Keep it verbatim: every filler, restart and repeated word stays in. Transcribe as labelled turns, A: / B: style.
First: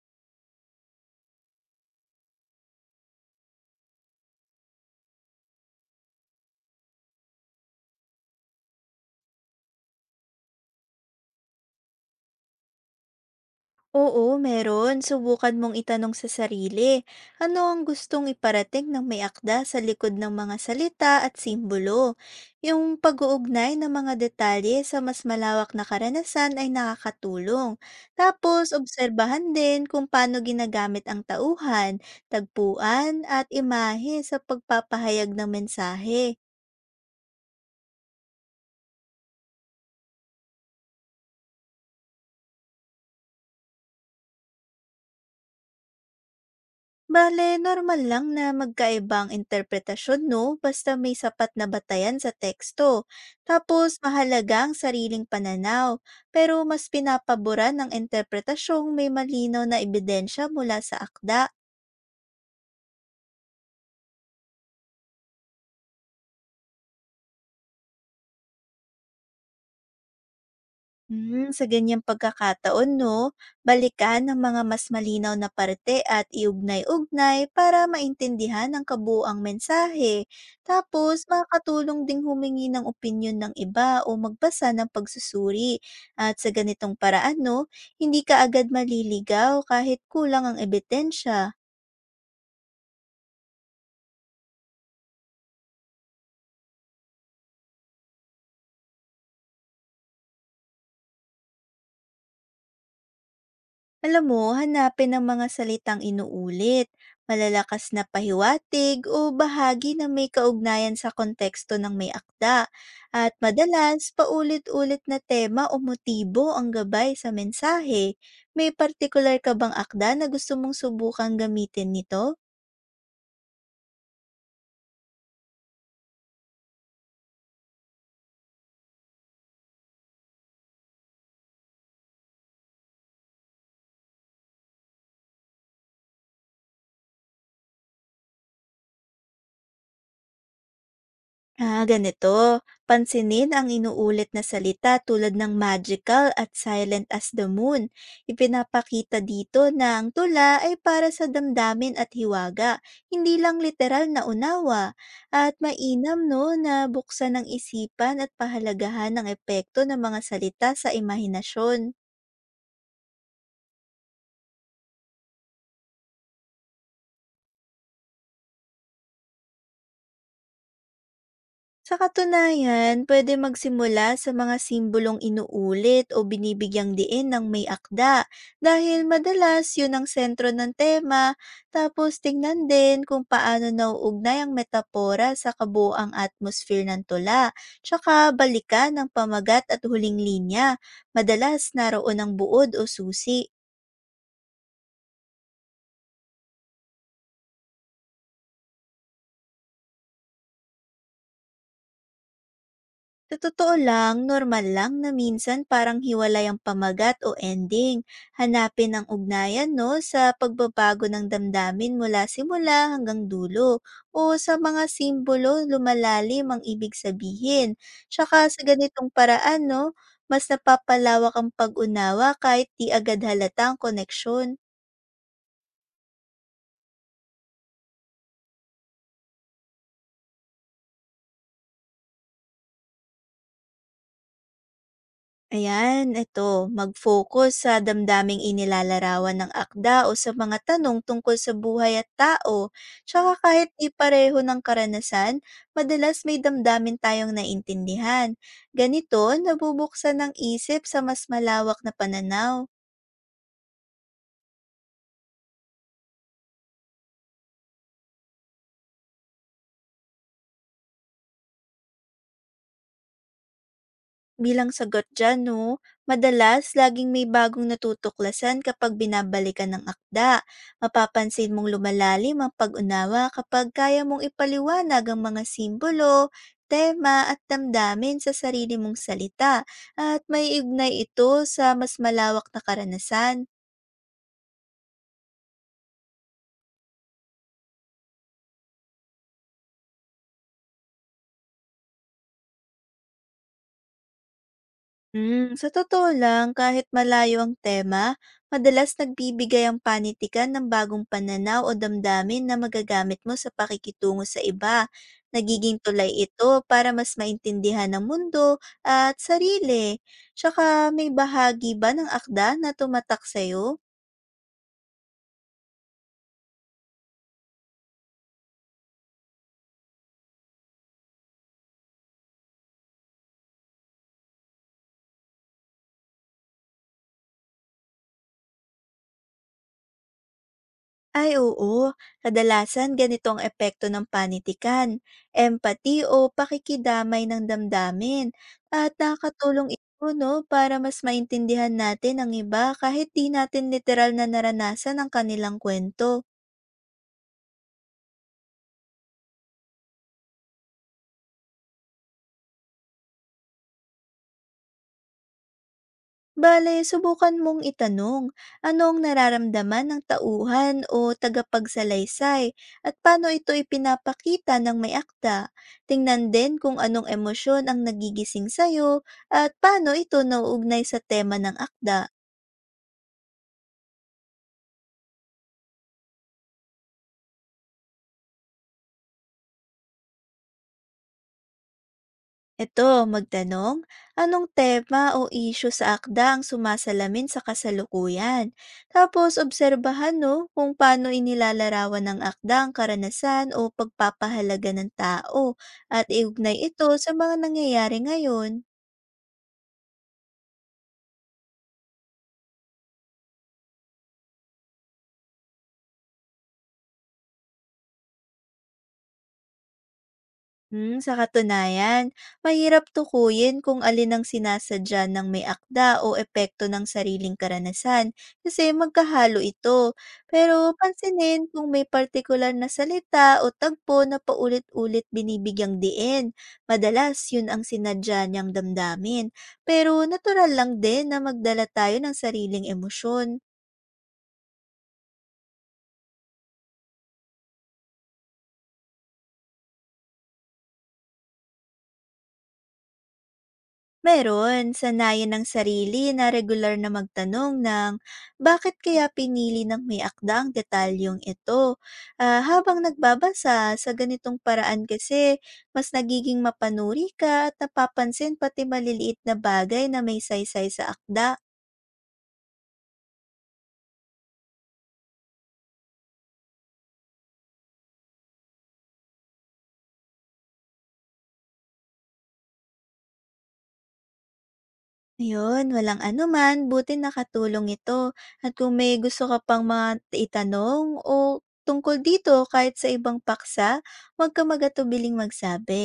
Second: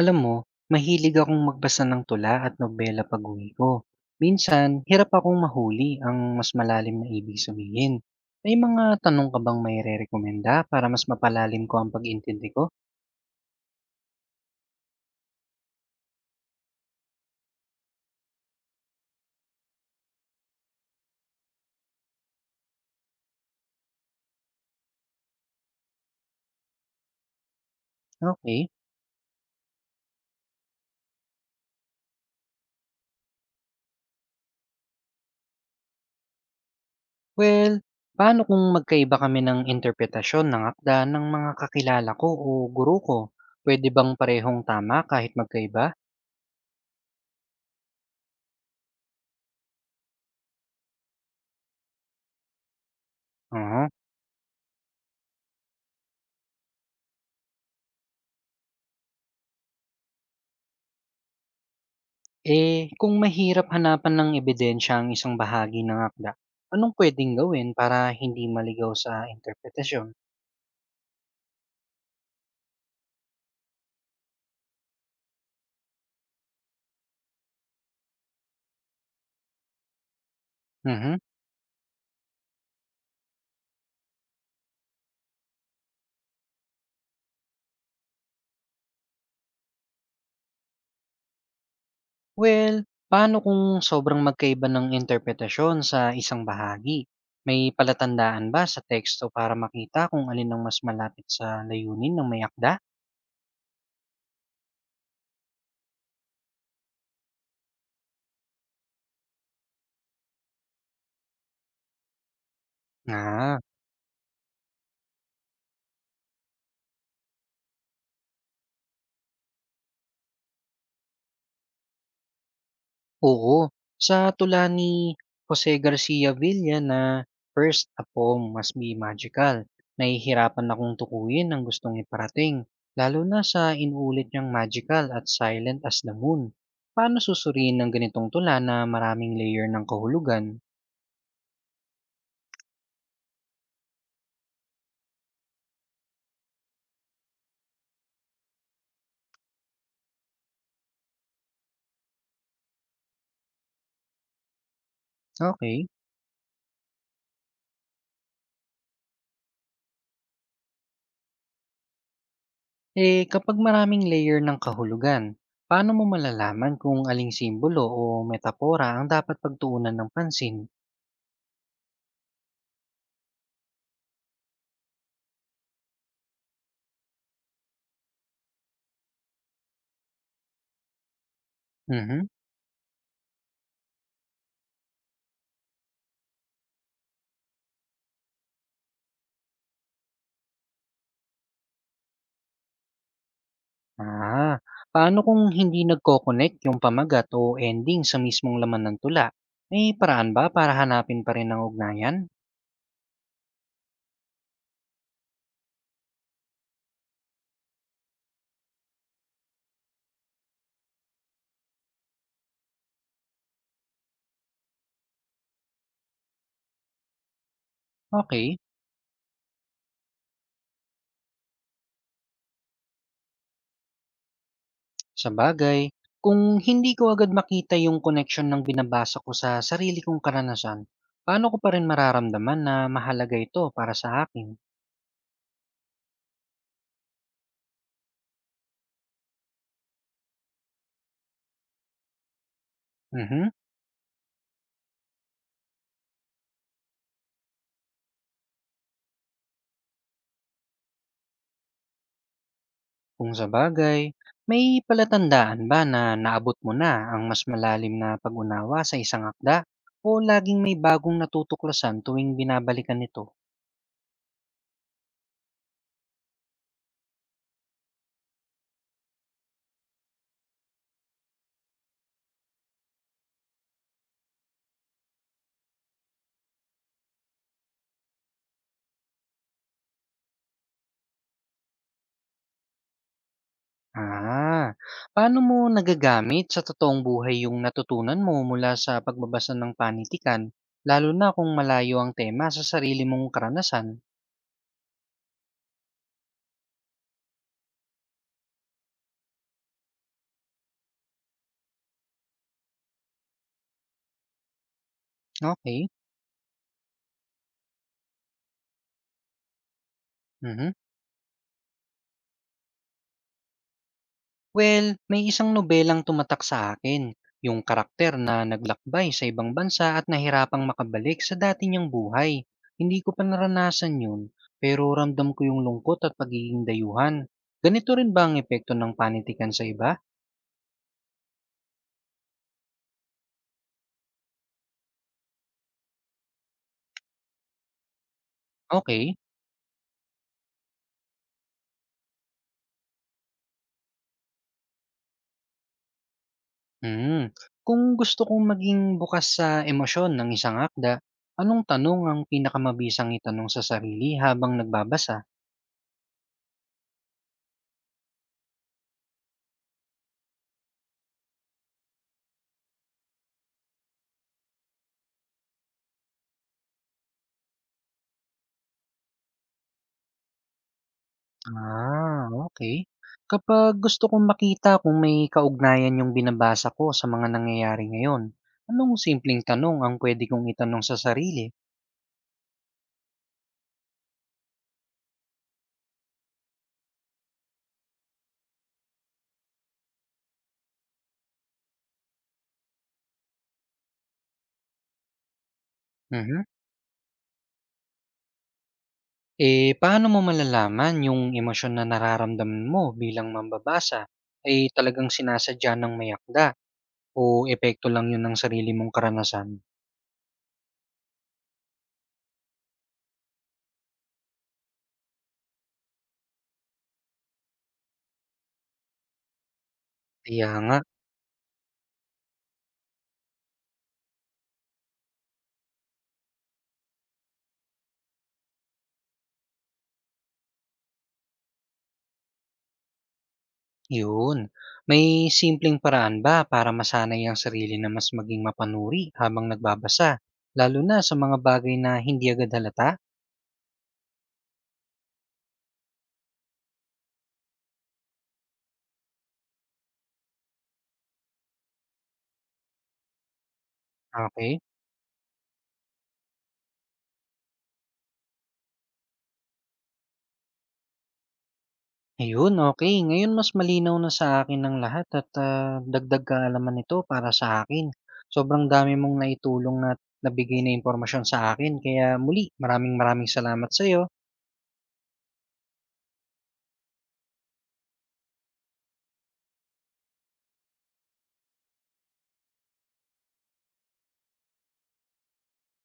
A: Alam mo, mahilig akong magbasa ng tula at nobela pag-uwi ko. Minsan, hirap akong mahuli ang mas malalim na ibig sabihin. May mga tanong ka bang may rerekomenda para mas mapalalim ko ang pag-intindi ko?
B: Oo, meron. Subukan mong itanong sa sarili, ano ang gustong iparating ng may akda sa likod ng mga salita at simbolo? Yung pag-uugnay ng mga detalye sa mas malawak na karanasan ay nakakatulong. Tapos,
A: Okay.
B: obserbahan din kung paano ginagamit ang tauhan, tagpuan, at imahe sa pagpapahayag ng mensahe.
A: Well, paano kung magkaiba kami ng interpretasyon ng akda ng mga kakilala ko o guru ko? Pwede bang parehong tama kahit magkaiba?
B: Bale, normal lang na magkaiba ang interpretasyon, no? Basta may sapat na batayan sa teksto.
A: Oo.
B: Tapos, mahalaga ang sariling pananaw. Pero mas pinapabura ng interpretasyong may malinaw na ebidensya mula sa akda.
A: Eh, kung mahirap hanapan ng ebidensya ang isang bahagi ng akda, anong puwedeng gawin para hindi maligaw sa interpretasyon?
B: Hmm, sa ganyang pagkakataon 'no, balikan ang mga mas malinaw na parte at iugnay-ugnay para maintindihan ang kabuuang mensahe. Tapos
A: Mhm.
B: makatulong ding humingi ng opinyon ng iba o magbasa ng pagsusuri. At sa ganitong paraan 'no, hindi ka agad maliligaw kahit kulang ang ebidensya.
A: Well, paano kung sobrang magkaiba ng interpretasyon sa isang bahagi? May palatandaan ba sa teksto para makita kung alin ang mas malapit sa layunin ng may akda?
B: Alam mo, hanapin ang mga salitang inuulit, malalakas na pahiwatig o bahagi na may kaugnayan sa konteksto ng may akda. At
A: Ah,
B: madalas, paulit-ulit na tema o motibo ang gabay sa mensahe. May partikular ka bang akda na gusto mong subukan gamitin nito?
A: oo, sa tula ni Jose Garcia Villa na "First a Poem Must Be Magical," nahihirapan akong tukuyin ang gustong iparating, lalo na sa inuulit niyang magical at silent as the moon. Paano susuriin ng ganitong tula na maraming layer ng kahulugan?
B: Ah, ganito. Pansinin ang inuulit na salita tulad ng magical at silent as the moon. Ipinapakita dito na ang tula ay para sa damdamin at hiwaga, hindi lang literal na unawa. At
A: Okay,
B: mainam no na buksan ang isipan at pahalagahan ng epekto ng mga salita sa imahinasyon.
A: eh kapag maraming layer ng kahulugan, paano mo malalaman kung aling simbolo o metapora ang dapat pagtuunan ng pansin?
B: Sa katunayan, pwede magsimula sa mga simbolong inuulit o binibigyang diin ng may akda dahil madalas yun ang sentro ng tema. Tapos
A: Mhm.
B: tingnan din kung paano nauugnay ang metapora sa kabuoang atmosphere ng tula, tsaka balikan ng pamagat at huling linya. Madalas naroon ang buod o susi.
A: Ah, paano kung hindi nagko-connect yung pamagat o ending sa mismong laman ng tula? May paraan ba para hanapin pa rin ang ugnayan?
B: Sa totoo lang, normal lang na minsan parang hiwalay ang pamagat o ending. Hanapin ang ugnayan no sa pagbabago ng damdamin mula simula hanggang dulo o sa mga simbolo lumalalim ang ibig sabihin. Tsaka
A: Okay,
B: sa ganitong paraan no, mas napapalawak ang pag-unawa kahit di agad halata ang koneksyon.
A: sa bagay. Kung hindi ko agad makita yung connection ng binabasa ko sa sarili kong karanasan, paano ko pa rin mararamdaman na mahalaga ito para sa akin?
B: Ayan, ito, mag-focus sa damdaming inilalarawan ng akda o sa mga tanong tungkol sa buhay at tao. Tsaka
A: Mhm.
B: kahit di pareho ng karanasan, madalas may damdamin tayong naintindihan. Ganito, nabubuksan ng isip sa mas malawak na pananaw.
A: Kung sa bagay, may palatandaan ba na naabot mo na ang mas malalim na pag-unawa sa isang akda? O laging may bagong natutuklasan tuwing binabalikan ito?
B: Bilang sagot dyan 'no, madalas laging may bagong natutuklasan kapag binabalikan ng akda. Mapapansin mong lumalalim ang pag-unawa kapag kaya mong ipaliwanag ang mga simbolo, tema at damdamin sa sarili mong salita at may maiignay ito sa mas malawak na karanasan.
A: Ah, paano mo nagagamit sa totoong buhay yung natutunan mo mula sa pagbabasa ng panitikan, lalo na kung malayo ang tema sa sarili mong karanasan?
B: Hmm, sa totoo lang, kahit malayo ang tema, madalas nagbibigay ang panitikan ng bagong pananaw o damdamin na magagamit mo sa pakikitungo sa iba. Nagiging
A: Okay.
B: tulay ito para mas maintindihan ng mundo at sarili. Tsaka
A: Mhm.
B: may bahagi ba ng akda na tumatak sa'yo?
A: Well, may isang nobelang tumatak sa akin, yung karakter na naglakbay sa ibang bansa at nahirapang makabalik sa dati niyang buhay. Hindi ko pa naranasan yun, pero ramdam ko yung lungkot at pagiging dayuhan. Ganito rin ba ang epekto ng panitikan sa iba?
B: Ay oo, kadalasan ganito ang epekto ng panitikan, empathy o pakikidamay ng damdamin. At
A: Okay.
B: nakakatulong ito no, para mas maintindihan natin ang iba kahit di natin literal na naranasan ang kanilang kwento.
A: Hmm, kung gusto kong maging bukas sa emosyon ng isang akda, anong tanong ang pinakamabisang itanong sa sarili habang nagbabasa?
B: Bale, subukan mong itanong, ano ang nararamdaman ng tauhan o tagapagsalaysay at paano ito ipinapakita ng may akda. Tingnan din kung anong emosyon ang nagigising sa'yo at paano ito nauugnay sa tema ng akda.
A: Ah, okay. Kapag gusto kong makita kung may kaugnayan yung binabasa ko sa mga nangyayari ngayon, anong simpleng tanong ang puwede kong itanong sa sarili?
B: Eto, magtanong, anong tema o issue sa akda ang sumasalamin sa kasalukuyan? Tapos, obserbahan no, kung paano inilalarawan ng akda ang karanasan o pagpapahalaga ng tao at
A: Mhm.
B: iugnay ito sa mga nangyayari ngayon.
A: Eh, paano mo malalaman yung emosyon na nararamdaman mo bilang mambabasa ay talagang sinasadya ng may akda o epekto lang yun ng sarili mong karanasan?
B: Hmm, sa katunayan, mahirap tukuyin kung alin ang sinasadya ng may akda o epekto ng sariling karanasan kasi magkahalo ito.
A: Kaya
B: Pero
A: nga,
B: pansinin kung may partikular na salita o tagpo na paulit-ulit binibigyang diin. Madalas yun ang sinadya niyang damdamin. Pero natural lang din na magdala tayo ng sariling emosyon.
A: yun. May simpleng paraan ba para masanay ang sarili na mas maging mapanuri habang nagbabasa? Lalo na sa mga bagay na hindi agad halata?
B: Meron, sanayan ng sarili na regular na magtanong ng bakit kaya pinili ng may akda ang detalyong ito. Ah, habang nagbabasa, sa ganitong
A: Okay.
B: paraan kasi mas nagiging mapanuri ka at napapansin pati maliliit na bagay na may saysay sa akda.
A: Ayun, okay. Ngayon mas malinaw na sa akin ng lahat at ah, dagdag kaalaman nito para sa akin. Sobrang dami mong naitulong at nabigay na impormasyon sa akin. Kaya muli, maraming maraming salamat sa iyo.
B: Ayun, walang anuman, buti nakatulong ito. At kung may gusto ka pang mga itanong o tungkol dito kahit sa ibang paksa, huwag ka magatubiling magsabi.